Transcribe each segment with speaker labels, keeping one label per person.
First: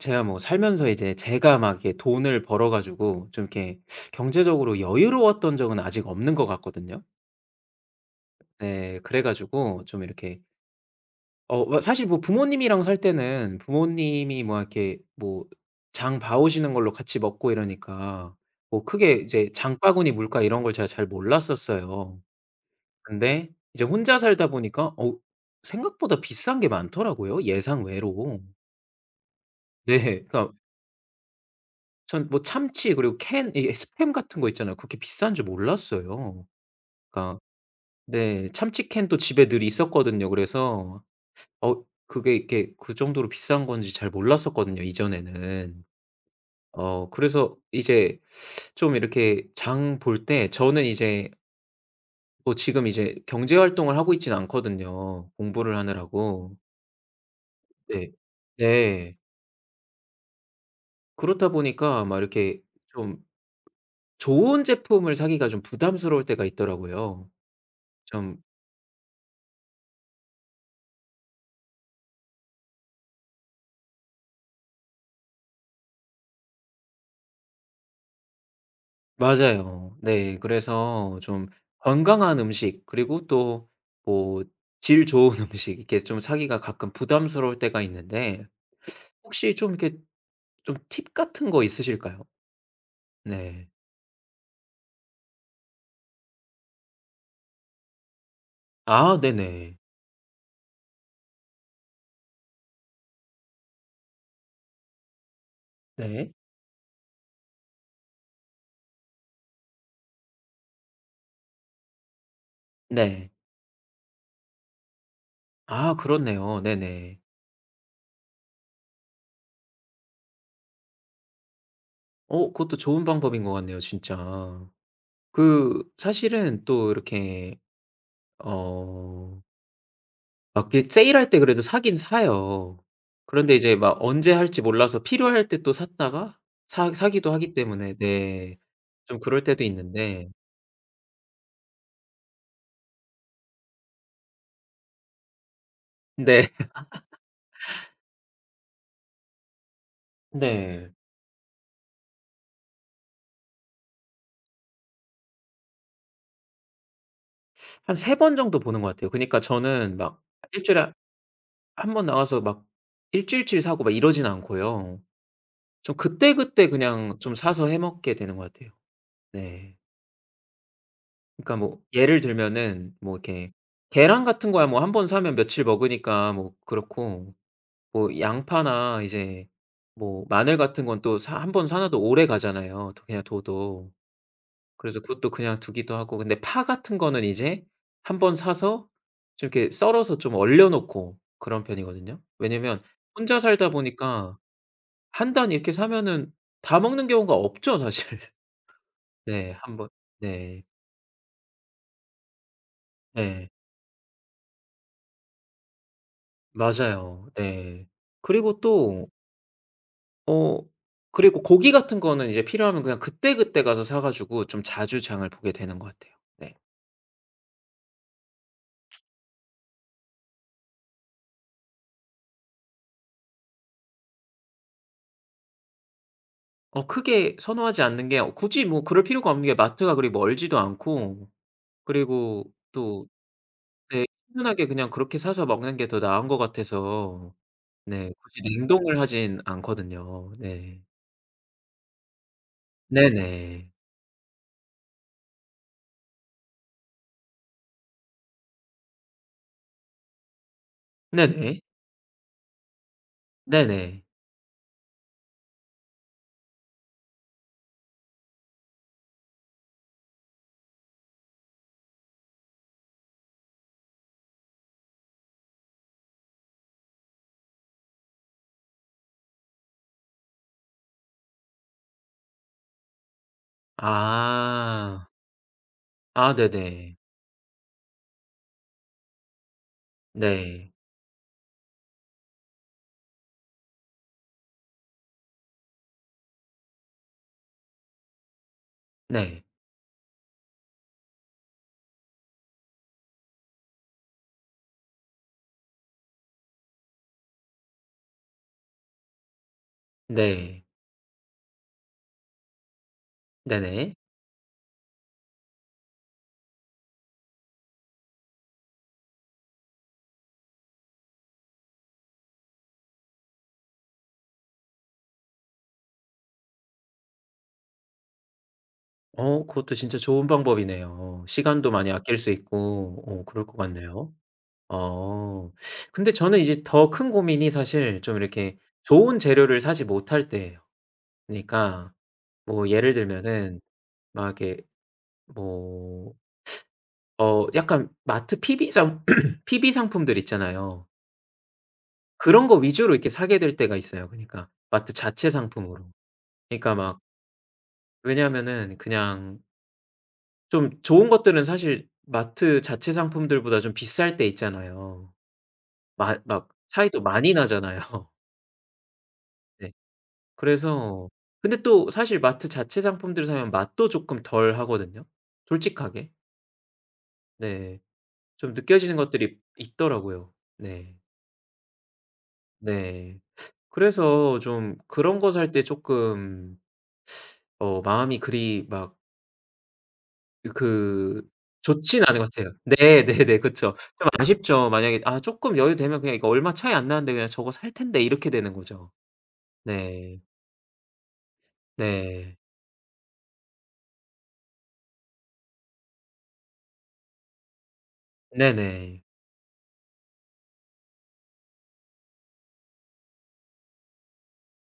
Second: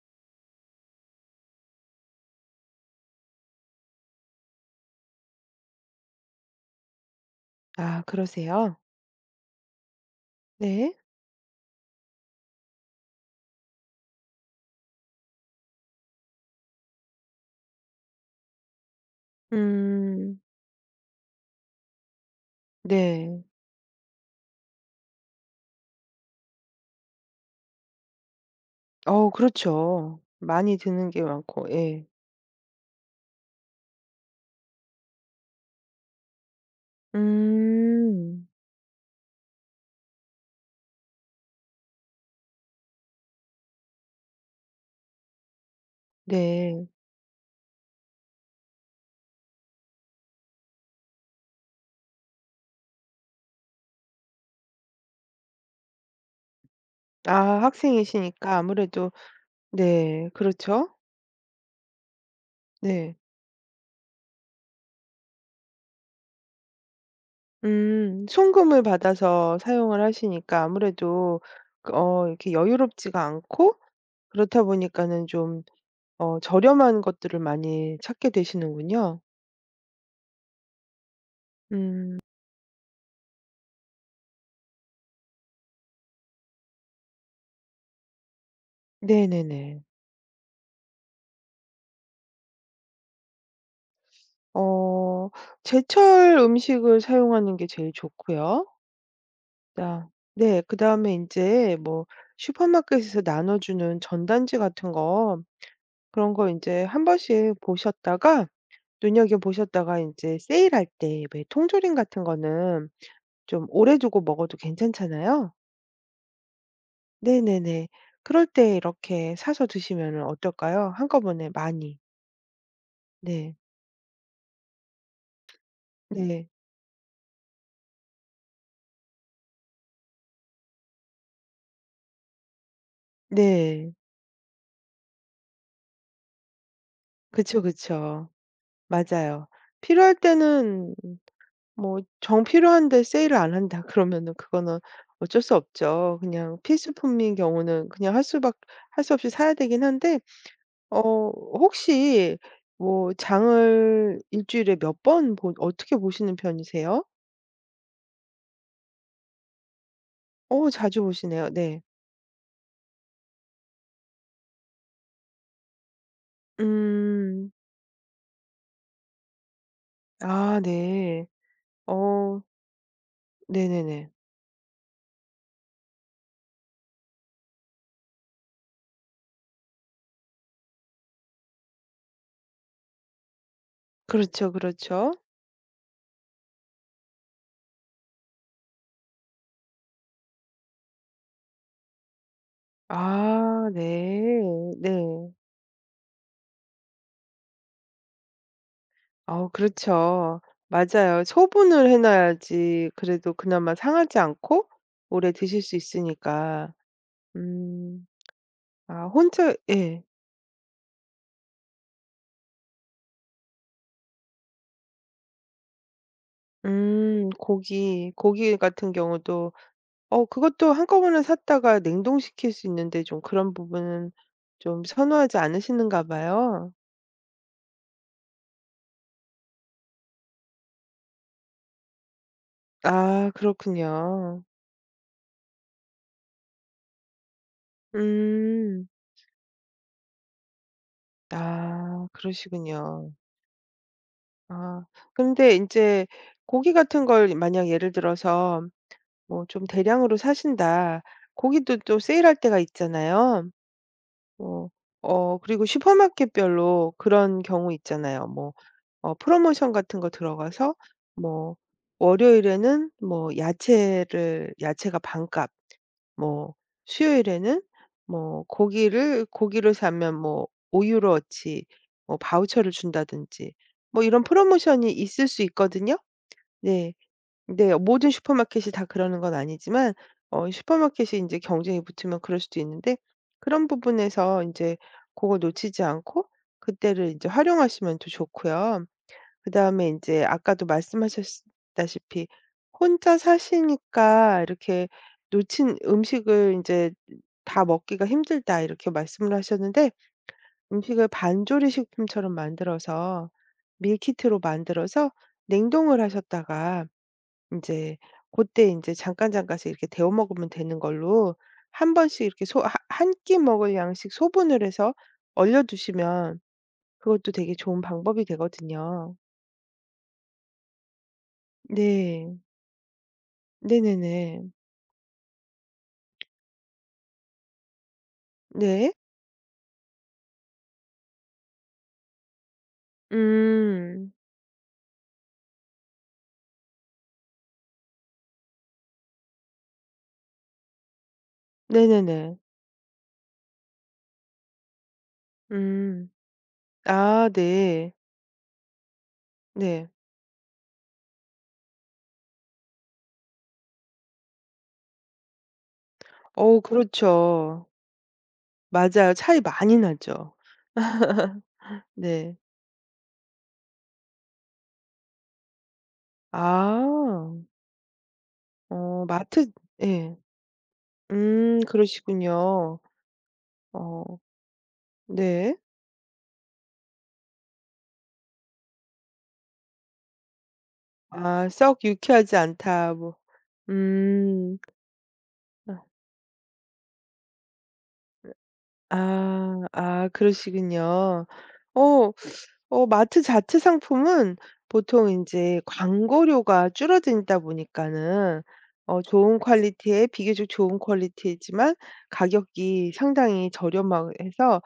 Speaker 1: 제가 뭐 살면서 이제 제가 막 이렇게 돈을 벌어 가지고 좀 이렇게 경제적으로 여유로웠던 적은 아직 없는 것 같거든요.
Speaker 2: 아 그러세요?
Speaker 1: 네 그래 가지고 좀 이렇게
Speaker 2: 네.
Speaker 1: 어 뭐 사실 뭐 부모님이랑 살 때는 부모님이 뭐 이렇게 뭐 장 봐 오시는 걸로 같이 먹고 이러니까 뭐 크게 이제 장바구니 물가
Speaker 2: 음.
Speaker 1: 이런 걸 제가 잘 몰랐었어요.
Speaker 2: 네.
Speaker 1: 근데 이제 혼자 살다 보니까 어 생각보다 비싼 게 많더라고요 예상외로.
Speaker 2: 어
Speaker 1: 네.
Speaker 2: 그렇죠.
Speaker 1: 그러니까
Speaker 2: 많이 드는 게 많고 예.
Speaker 1: 전 뭐 참치 그리고 캔 이게 스팸 같은 거 있잖아요. 그렇게 비싼 줄 몰랐어요. 그러니까
Speaker 2: 음.
Speaker 1: 네 참치 캔도 집에 늘 있었거든요. 그래서 어 그게 이렇게 그 정도로 비싼 건지 잘 몰랐었거든요 이전에는.
Speaker 2: 네.
Speaker 1: 어 그래서 이제 좀 이렇게 장 볼 때 저는 이제 뭐 지금 이제 경제 활동을 하고 있진 않거든요 공부를 하느라고.
Speaker 2: 아
Speaker 1: 네.
Speaker 2: 학생이시니까 아무래도
Speaker 1: 네.
Speaker 2: 네 그렇죠?
Speaker 1: 그렇다 보니까 막 이렇게
Speaker 2: 네.
Speaker 1: 좀 좋은 제품을 사기가 좀 부담스러울 때가 있더라고요.
Speaker 2: 음
Speaker 1: 좀
Speaker 2: 송금을 받아서 사용을 하시니까 아무래도 어 이렇게 여유롭지가 않고 그렇다 보니까는 좀 어 저렴한 것들을 많이 찾게 되시는군요.
Speaker 1: 맞아요. 네. 그래서 좀
Speaker 2: 음.
Speaker 1: 건강한 음식 그리고 또 뭐 질 좋은 음식 이렇게 좀 사기가 가끔 부담스러울 때가 있는데 혹시 좀
Speaker 2: 네네네.
Speaker 1: 이렇게 좀 팁 같은 거 있으실까요? 네.
Speaker 2: 어, 제철 음식을 사용하는 게 제일 좋고요.
Speaker 1: 아, 네네.
Speaker 2: 나 네. 그다음에 인제 뭐 슈퍼마켓에서 나눠주는 전단지 같은 거
Speaker 1: 네.
Speaker 2: 그런 거 인제 한번씩 보셨다가 눈여겨 보셨다가 인제 세일할 때 왜 통조림 같은 거는
Speaker 1: 네.
Speaker 2: 좀 오래 두고 먹어도 괜찮잖아요?
Speaker 1: 아 그렇네요. 네네.
Speaker 2: 네 네 네. 그럴 때 이렇게 사서 드시면은 어떨까요? 한꺼번에 많이.
Speaker 1: 어 그것도 좋은 방법인 것
Speaker 2: 네.
Speaker 1: 같네요. 진짜. 그
Speaker 2: 네.
Speaker 1: 사실은 또 이렇게 어 마켓 세일할 때 그래도 사긴 사요. 그런데 이제
Speaker 2: 네.
Speaker 1: 막 언제 할지 몰라서 필요할 때 또 샀다가 사 사기도 하기
Speaker 2: 그쵸,
Speaker 1: 때문에
Speaker 2: 그쵸.
Speaker 1: 네. 좀 그럴
Speaker 2: 맞아요.
Speaker 1: 때도
Speaker 2: 필요할
Speaker 1: 있는데
Speaker 2: 때는 뭐 정 필요한데 세일을 안 한다 그러면은 그거는 어쩔 수 없죠.
Speaker 1: 네.
Speaker 2: 그냥 필수품인 경우는 그냥 할 수 밖 할 수 없이 사야 되긴 한데
Speaker 1: 네.
Speaker 2: 어, 혹시 뭐 장을 일주일에 몇 번 보 어떻게 보시는 편이세요?
Speaker 1: 한 3 번 정도 보는 것 같아요. 그니까 저는 막 1
Speaker 2: 어
Speaker 1: 주일에
Speaker 2: 자주 오시네요. 네.
Speaker 1: 1 번 나와서 막 1 주일치 사고 막 이러진 않고요. 좀 그때그때 그냥 좀
Speaker 2: 음.
Speaker 1: 사서 해 먹게 되는 것 같아요. 네.
Speaker 2: 아 네.
Speaker 1: 그니까 뭐 예를
Speaker 2: 어.
Speaker 1: 들면은 뭐 이렇게
Speaker 2: 네네네.
Speaker 1: 계란 같은 거야 뭐 1 번 사면 며칠 먹으니까 뭐 그렇고 뭐 양파나 이제 뭐 마늘 같은 건 또 사 1 번 사 놔도 오래가잖아요 도 그냥 둬도.
Speaker 2: 그렇죠,
Speaker 1: 그래서
Speaker 2: 그렇죠.
Speaker 1: 그것도 그냥 두기도 하고 근데 파 같은 거는 이제 한번 사서 좀 이렇게 썰어서 좀 얼려 놓고 그런 편이거든요. 왜냐면 혼자 살다
Speaker 2: 아
Speaker 1: 보니까
Speaker 2: 네. 네.
Speaker 1: 1 단 이렇게 사면은 다 먹는 경우가 없죠 사실.
Speaker 2: 아우
Speaker 1: 네 1 번
Speaker 2: 그렇죠.
Speaker 1: 네.
Speaker 2: 맞아요. 소분을 해 놔야지 그래도
Speaker 1: 네.
Speaker 2: 그나마 상하지 않고 오래 드실 수 있으니까.
Speaker 1: 맞아요. 예.
Speaker 2: 음.
Speaker 1: 그리고
Speaker 2: 아
Speaker 1: 또
Speaker 2: 혼자 예.
Speaker 1: 어 그리고 고기 같은 거는 이제 필요하면 그냥 그때그때 가서 사 가지고 좀 자주 장을 보게 되는 것 같아요. 네.
Speaker 2: 음. 고기, 고기 같은 경우도 어 그것도 한꺼번에 샀다가 냉동시킬 수 있는데 좀 그런 부분은 좀 선호하지 않으시는가 봐요.
Speaker 1: 어 크게 선호하지 않는 게 오 굳이 뭐 그럴 필요가 없는 게 마트가 그리 멀지도 않고 그리고 또
Speaker 2: 아
Speaker 1: 네
Speaker 2: 그렇군요.
Speaker 1: 편하게 그냥 그렇게 사서 먹는 게 더 나은 거 같아서 네 굳이
Speaker 2: 음.
Speaker 1: 냉동을 하진 않거든요. 네.
Speaker 2: 아
Speaker 1: 네
Speaker 2: 그러시군요.
Speaker 1: 네.
Speaker 2: 아 근데 인제 고기 같은 걸 이 만약 예를 들어서 뭐 좀 대량으로 사신다.
Speaker 1: 네 네.
Speaker 2: 고기도 또 세일할 때가 있잖아요.
Speaker 1: 네 네.
Speaker 2: 뭐 어 그리고 슈퍼마켓별로 그런 경우 있잖아요. 뭐 어 프로모션 같은 거 들어가서 뭐 월요일에는 뭐 야채를 야채가 반값 뭐 수요일에는 뭐 고기를 고기를 사면 뭐 5 유로어치 뭐 바우처를 준다든지 뭐 이런 프로모션이
Speaker 1: 아.
Speaker 2: 있을 수 있거든요.
Speaker 1: 아
Speaker 2: 네.
Speaker 1: 네네.
Speaker 2: 네 모든 슈퍼마켓이 다 그러는 건 아니지만 어
Speaker 1: 네.
Speaker 2: 슈퍼마켓이 인제 경쟁이 붙으면 그럴 수도 있는데 그런 부분에서 인제 고걸 놓치지 않고 그때를 인제 활용하시면 더 좋고요.
Speaker 1: 네.
Speaker 2: 그 다음에 인제 아까도 말씀하셨스 다시피 혼자 사시니까 이렇게 "놓친 음식을 인제 다 먹기가 힘들다." 이렇게 말씀을 하셨는데
Speaker 1: 네.
Speaker 2: 음식을 반조리 식품처럼 만들어서
Speaker 1: 네 네.
Speaker 2: 밀키트로 만들어서 냉동을 하셨다가 인제 고때 인제 잠깐잠깐씩 이렇게 데워 먹으면 되는 걸로 한번씩 이렇게 소 하 한 끼 먹을 양씩 소분을 해서 얼려 두시면 그것도 되게 좋은 방법이 되거든요.
Speaker 1: 어 그것도 진짜 좋은 방법이네요. 시간도 많이 아낄 수
Speaker 2: 네.
Speaker 1: 있고 어 그럴 것 같네요.
Speaker 2: 네네네.
Speaker 1: 아 근데 저는 이제 더 큰 고민이 사실 좀 이렇게
Speaker 2: 네.
Speaker 1: 좋은 재료를 사지 못할 때예요. 그니까 뭐 예를 들면은
Speaker 2: 음.
Speaker 1: 막 이렇게 뭐 어 약간 마트 PB 상 PB 상품들 있잖아요.
Speaker 2: 네네네.
Speaker 1: 그런 거 위주로 이렇게 사게 될 때가 있어요. 그러니까 마트 자체 상품으로.
Speaker 2: 음.
Speaker 1: 그러니까 막
Speaker 2: 아, 네.
Speaker 1: 왜냐하면은 그냥
Speaker 2: 네.
Speaker 1: 좀 좋은 것들은 사실 마트 자체 상품들 보다 좀 비쌀 때 있잖아요. 맛 막
Speaker 2: 어,
Speaker 1: 차이도 많이
Speaker 2: 그렇죠.
Speaker 1: 나잖아요.
Speaker 2: 맞아요. 차이
Speaker 1: 네.
Speaker 2: 많이 나죠.
Speaker 1: 그래서 근데 또 사실
Speaker 2: 네.
Speaker 1: 마트 자체 상품들을 사면 맛도 쪼끔 덜하거든요, 솔직하게.
Speaker 2: 아.
Speaker 1: 네, 좀 느껴지는
Speaker 2: 어
Speaker 1: 것들이
Speaker 2: 마트 예.
Speaker 1: 있더라고요. 네.
Speaker 2: 음 그러시군요.
Speaker 1: 네,
Speaker 2: 어
Speaker 1: 그래서 좀 그런 거 살
Speaker 2: 네.
Speaker 1: 때 쪼끔 어 마음이 그리 막 이 그
Speaker 2: 아 썩
Speaker 1: 좋지는 않은 것
Speaker 2: 유쾌하지
Speaker 1: 같아요.
Speaker 2: 않다,
Speaker 1: 네,
Speaker 2: 뭐.
Speaker 1: 네네, 그쵸. 좀
Speaker 2: 음.
Speaker 1: 아쉽죠. 만약에 아 쪼끔 여유
Speaker 2: 어.
Speaker 1: 되면 그냥 이거 얼마 차이 안 나는데 그냥 저거 살 텐데 이렇게 되는 거죠.
Speaker 2: 아, 아,
Speaker 1: 네.
Speaker 2: 그러시군요. 어
Speaker 1: 네.
Speaker 2: 어 마트 자체 상품은 보통 인제 광고료가 줄어들다 보니까는
Speaker 1: 네네.
Speaker 2: 어 좋은 퀄리티에 비교적 좋은 퀄리티이지만 가격이 상당히 저렴하고 해서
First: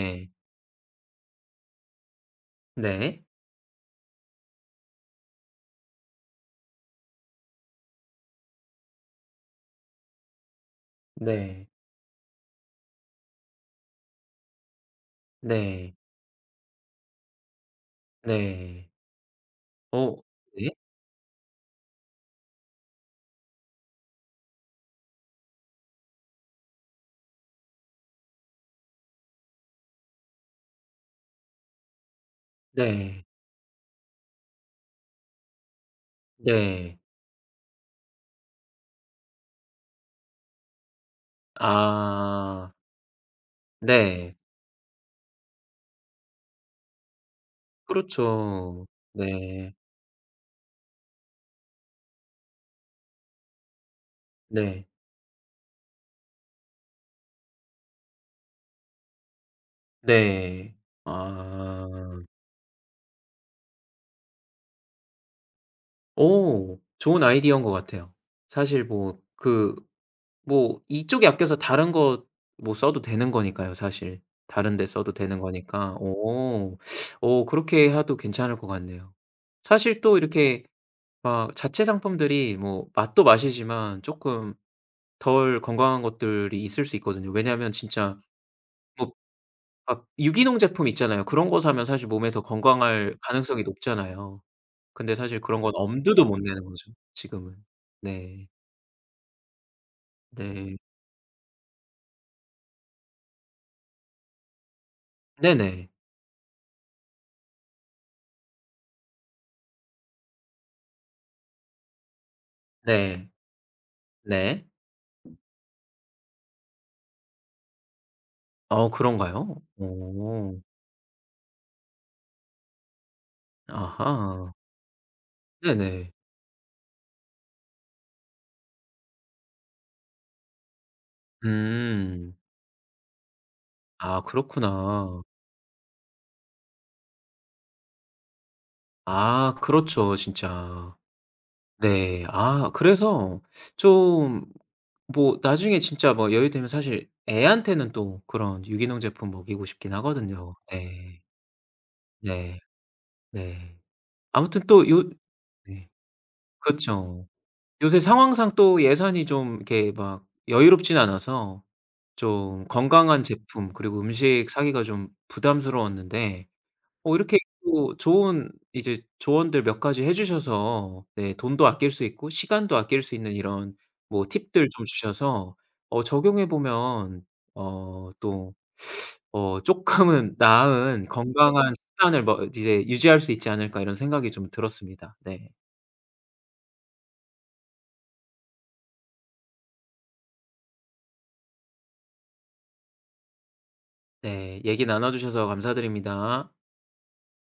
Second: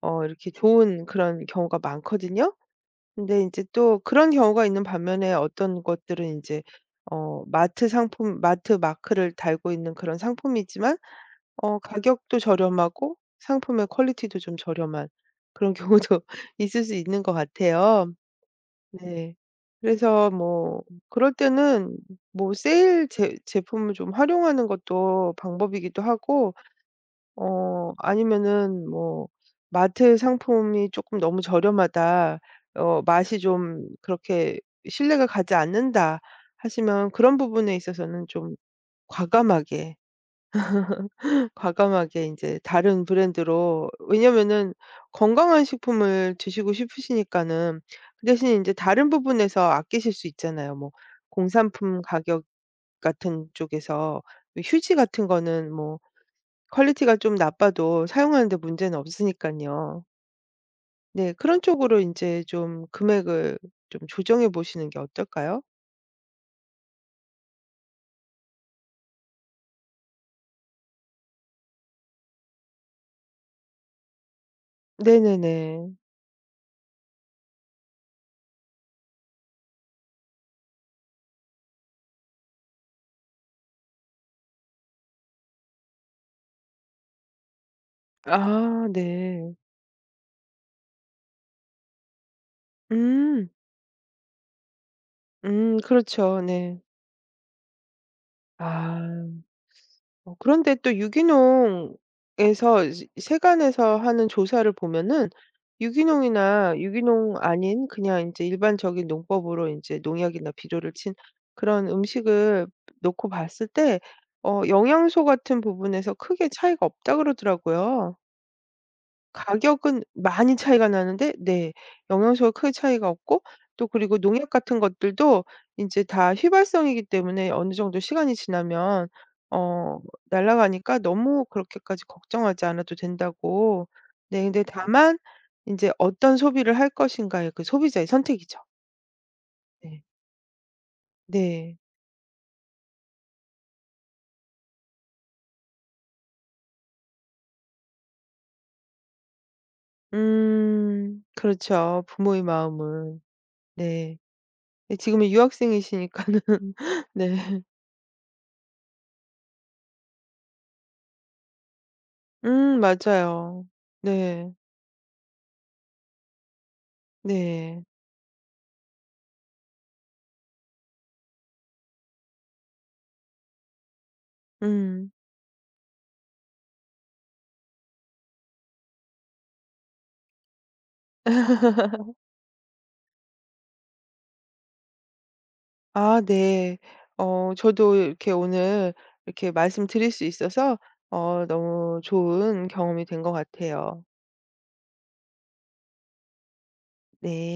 Speaker 2: 어 이렇게 좋은 그런 경우가 많거든요.
Speaker 1: 네.
Speaker 2: 근데 인제 또 그런 경우가 있는 반면에 어떤 것들은 인제 어 마트 상품, 마트 마크를 달고 있는 그런 상품이지만
Speaker 1: 네.
Speaker 2: 어 가격도 저렴하고 상품의 퀄리티도 좀 저렴한 그런
Speaker 1: 네.
Speaker 2: 경우도 있을 수 있는 것 같아요.
Speaker 1: 네.
Speaker 2: 네,
Speaker 1: 어
Speaker 2: 그래서
Speaker 1: 예?
Speaker 2: 뭐 그럴 때는 뭐 세일 제 제품을 좀 활용하는 것도 방법이기도 하고 어 아니면은 뭐 '마트 상품이 쪼끔 너무 저렴하다.', 어
Speaker 1: 네.
Speaker 2: '맛이 좀 그렇게 신뢰가 가지 않는다.'
Speaker 1: 네.
Speaker 2: 하시면 그런 부분에 있어서는 좀 과감하게, 과감하게 인제
Speaker 1: 아.
Speaker 2: 다른 브랜드로,
Speaker 1: 네.
Speaker 2: 왜냐하면은 건강한 식품을 드시고 싶으시니까는 그 대신에 인제
Speaker 1: 그렇죠,
Speaker 2: 다른 부분에서
Speaker 1: 네.
Speaker 2: 아끼실 수 있잖아요. 뭐 공산품 가격 같은 쪽에서 이
Speaker 1: 네.
Speaker 2: 휴지 같은 거는 뭐 퀄리티가 좀 나빠도 사용하는 데 문제는 없으니까요.
Speaker 1: 네.
Speaker 2: 네, 그런 쪽으로
Speaker 1: 아.
Speaker 2: 인제 좀 금액을 좀 조정해 보시는 게 어떨까요?
Speaker 1: 어 좋은 아이디어인 것 같아요. 사실 뭐 그 뭐 이쪽에 아껴서 다른 거 뭐 써도 되는 거니까요, 사실. 다른 데 써도 되는
Speaker 2: 네네네.
Speaker 1: 거니까. 어 어 그렇게 해도 괜찮을 것 같네요. 사실 또 이렇게 막 자체 상품들이 뭐 맛도 맛이지만 쪼끔 덜 건강한 것들이 있을 수 있거든요. 왜냐하면 진짜
Speaker 2: 아,
Speaker 1: 뭐
Speaker 2: 네.
Speaker 1: 막 유기농 제품 있잖아요. 그런 거 사면 사실 몸에 더 건강할
Speaker 2: 음.
Speaker 1: 가능성이 높잖아요. 근데 사실 그런 건
Speaker 2: 음,
Speaker 1: 엄두도 못
Speaker 2: 그렇죠.
Speaker 1: 내는
Speaker 2: 네.
Speaker 1: 거죠, 지금은. 네.
Speaker 2: 아. 어 그런데
Speaker 1: 네.
Speaker 2: 또 유기농에서 이제 세관에서 하는 조사를 보면은
Speaker 1: 네네.
Speaker 2: 유기농이나 유기농 아닌 그냥 인제 일반적인 농법으로 인제 농약이나 비료를 친 그런 음식을 놓고
Speaker 1: 네.
Speaker 2: 봤을 때 어
Speaker 1: 네.
Speaker 2: 영양소 같은 부분에서 크게 차이가 없다 그러더라고요.
Speaker 1: 어 그런가요?
Speaker 2: 가격은 많이
Speaker 1: 어.
Speaker 2: 차이가 나는데 네 영양소가 크게 차이가 없고 또 그리고 농약
Speaker 1: 아하.
Speaker 2: 같은 것들도 인제
Speaker 1: 네네.
Speaker 2: 다 휘발성이기 때문에 어느 정도 시간이 지나면 어 날아가니까 너무 그렇게까지
Speaker 1: 음.
Speaker 2: 걱정하지 않아도 된다고
Speaker 1: 아,
Speaker 2: 네 근데 다만
Speaker 1: 그렇구나.
Speaker 2: 인제 어떤 소비를 할 것인가의 그 소비자의 선택이죠.
Speaker 1: 아
Speaker 2: 네.
Speaker 1: 그렇죠 진짜.
Speaker 2: 네.
Speaker 1: 네. 아 그래서 좀 뭐 나중에 진짜 뭐 여유 되면 사실 애한테는 또 그런 유기농 제품 먹이고 싶긴 하거든요.
Speaker 2: 음.
Speaker 1: 네.
Speaker 2: 그렇죠. 부모의
Speaker 1: 네.
Speaker 2: 마음은.
Speaker 1: 네.
Speaker 2: 네.
Speaker 1: 아무튼 또
Speaker 2: 예
Speaker 1: 요
Speaker 2: 지금은
Speaker 1: 네.
Speaker 2: 유학생이시니까는
Speaker 1: 그쵸.
Speaker 2: 네.
Speaker 1: 요새 상황상 또 예산이 좀 이렇게 막 여유롭진 않아서 좀
Speaker 2: 음,
Speaker 1: 건강한
Speaker 2: 맞아요.
Speaker 1: 제품 그리고 음식
Speaker 2: 네.
Speaker 1: 사기가 좀 부담스러웠는데 어 이렇게
Speaker 2: 네.
Speaker 1: 또 좋은 이제 조언들 몇 가지 해 주셔서 네 돈도 아낄 수 있고 시간도 아낄 수 있는 이런 뭐 팁들 좀
Speaker 2: 음.
Speaker 1: 주셔서 어 적용해 보면 어 또 어' 쪼끔은 나은 건강한 식단을 뭐 이제 유지할 수 있지 않을까.' 이런 생각이 좀 들었습니다. 네.
Speaker 2: 아 네. 어 저도 이렇게 오늘 이렇게 말씀드릴 수 있어서 어 너무 좋은 경험이 된 것 같아요.
Speaker 1: 네, 얘기 나눠 주셔서 감사드립니다.
Speaker 2: 네.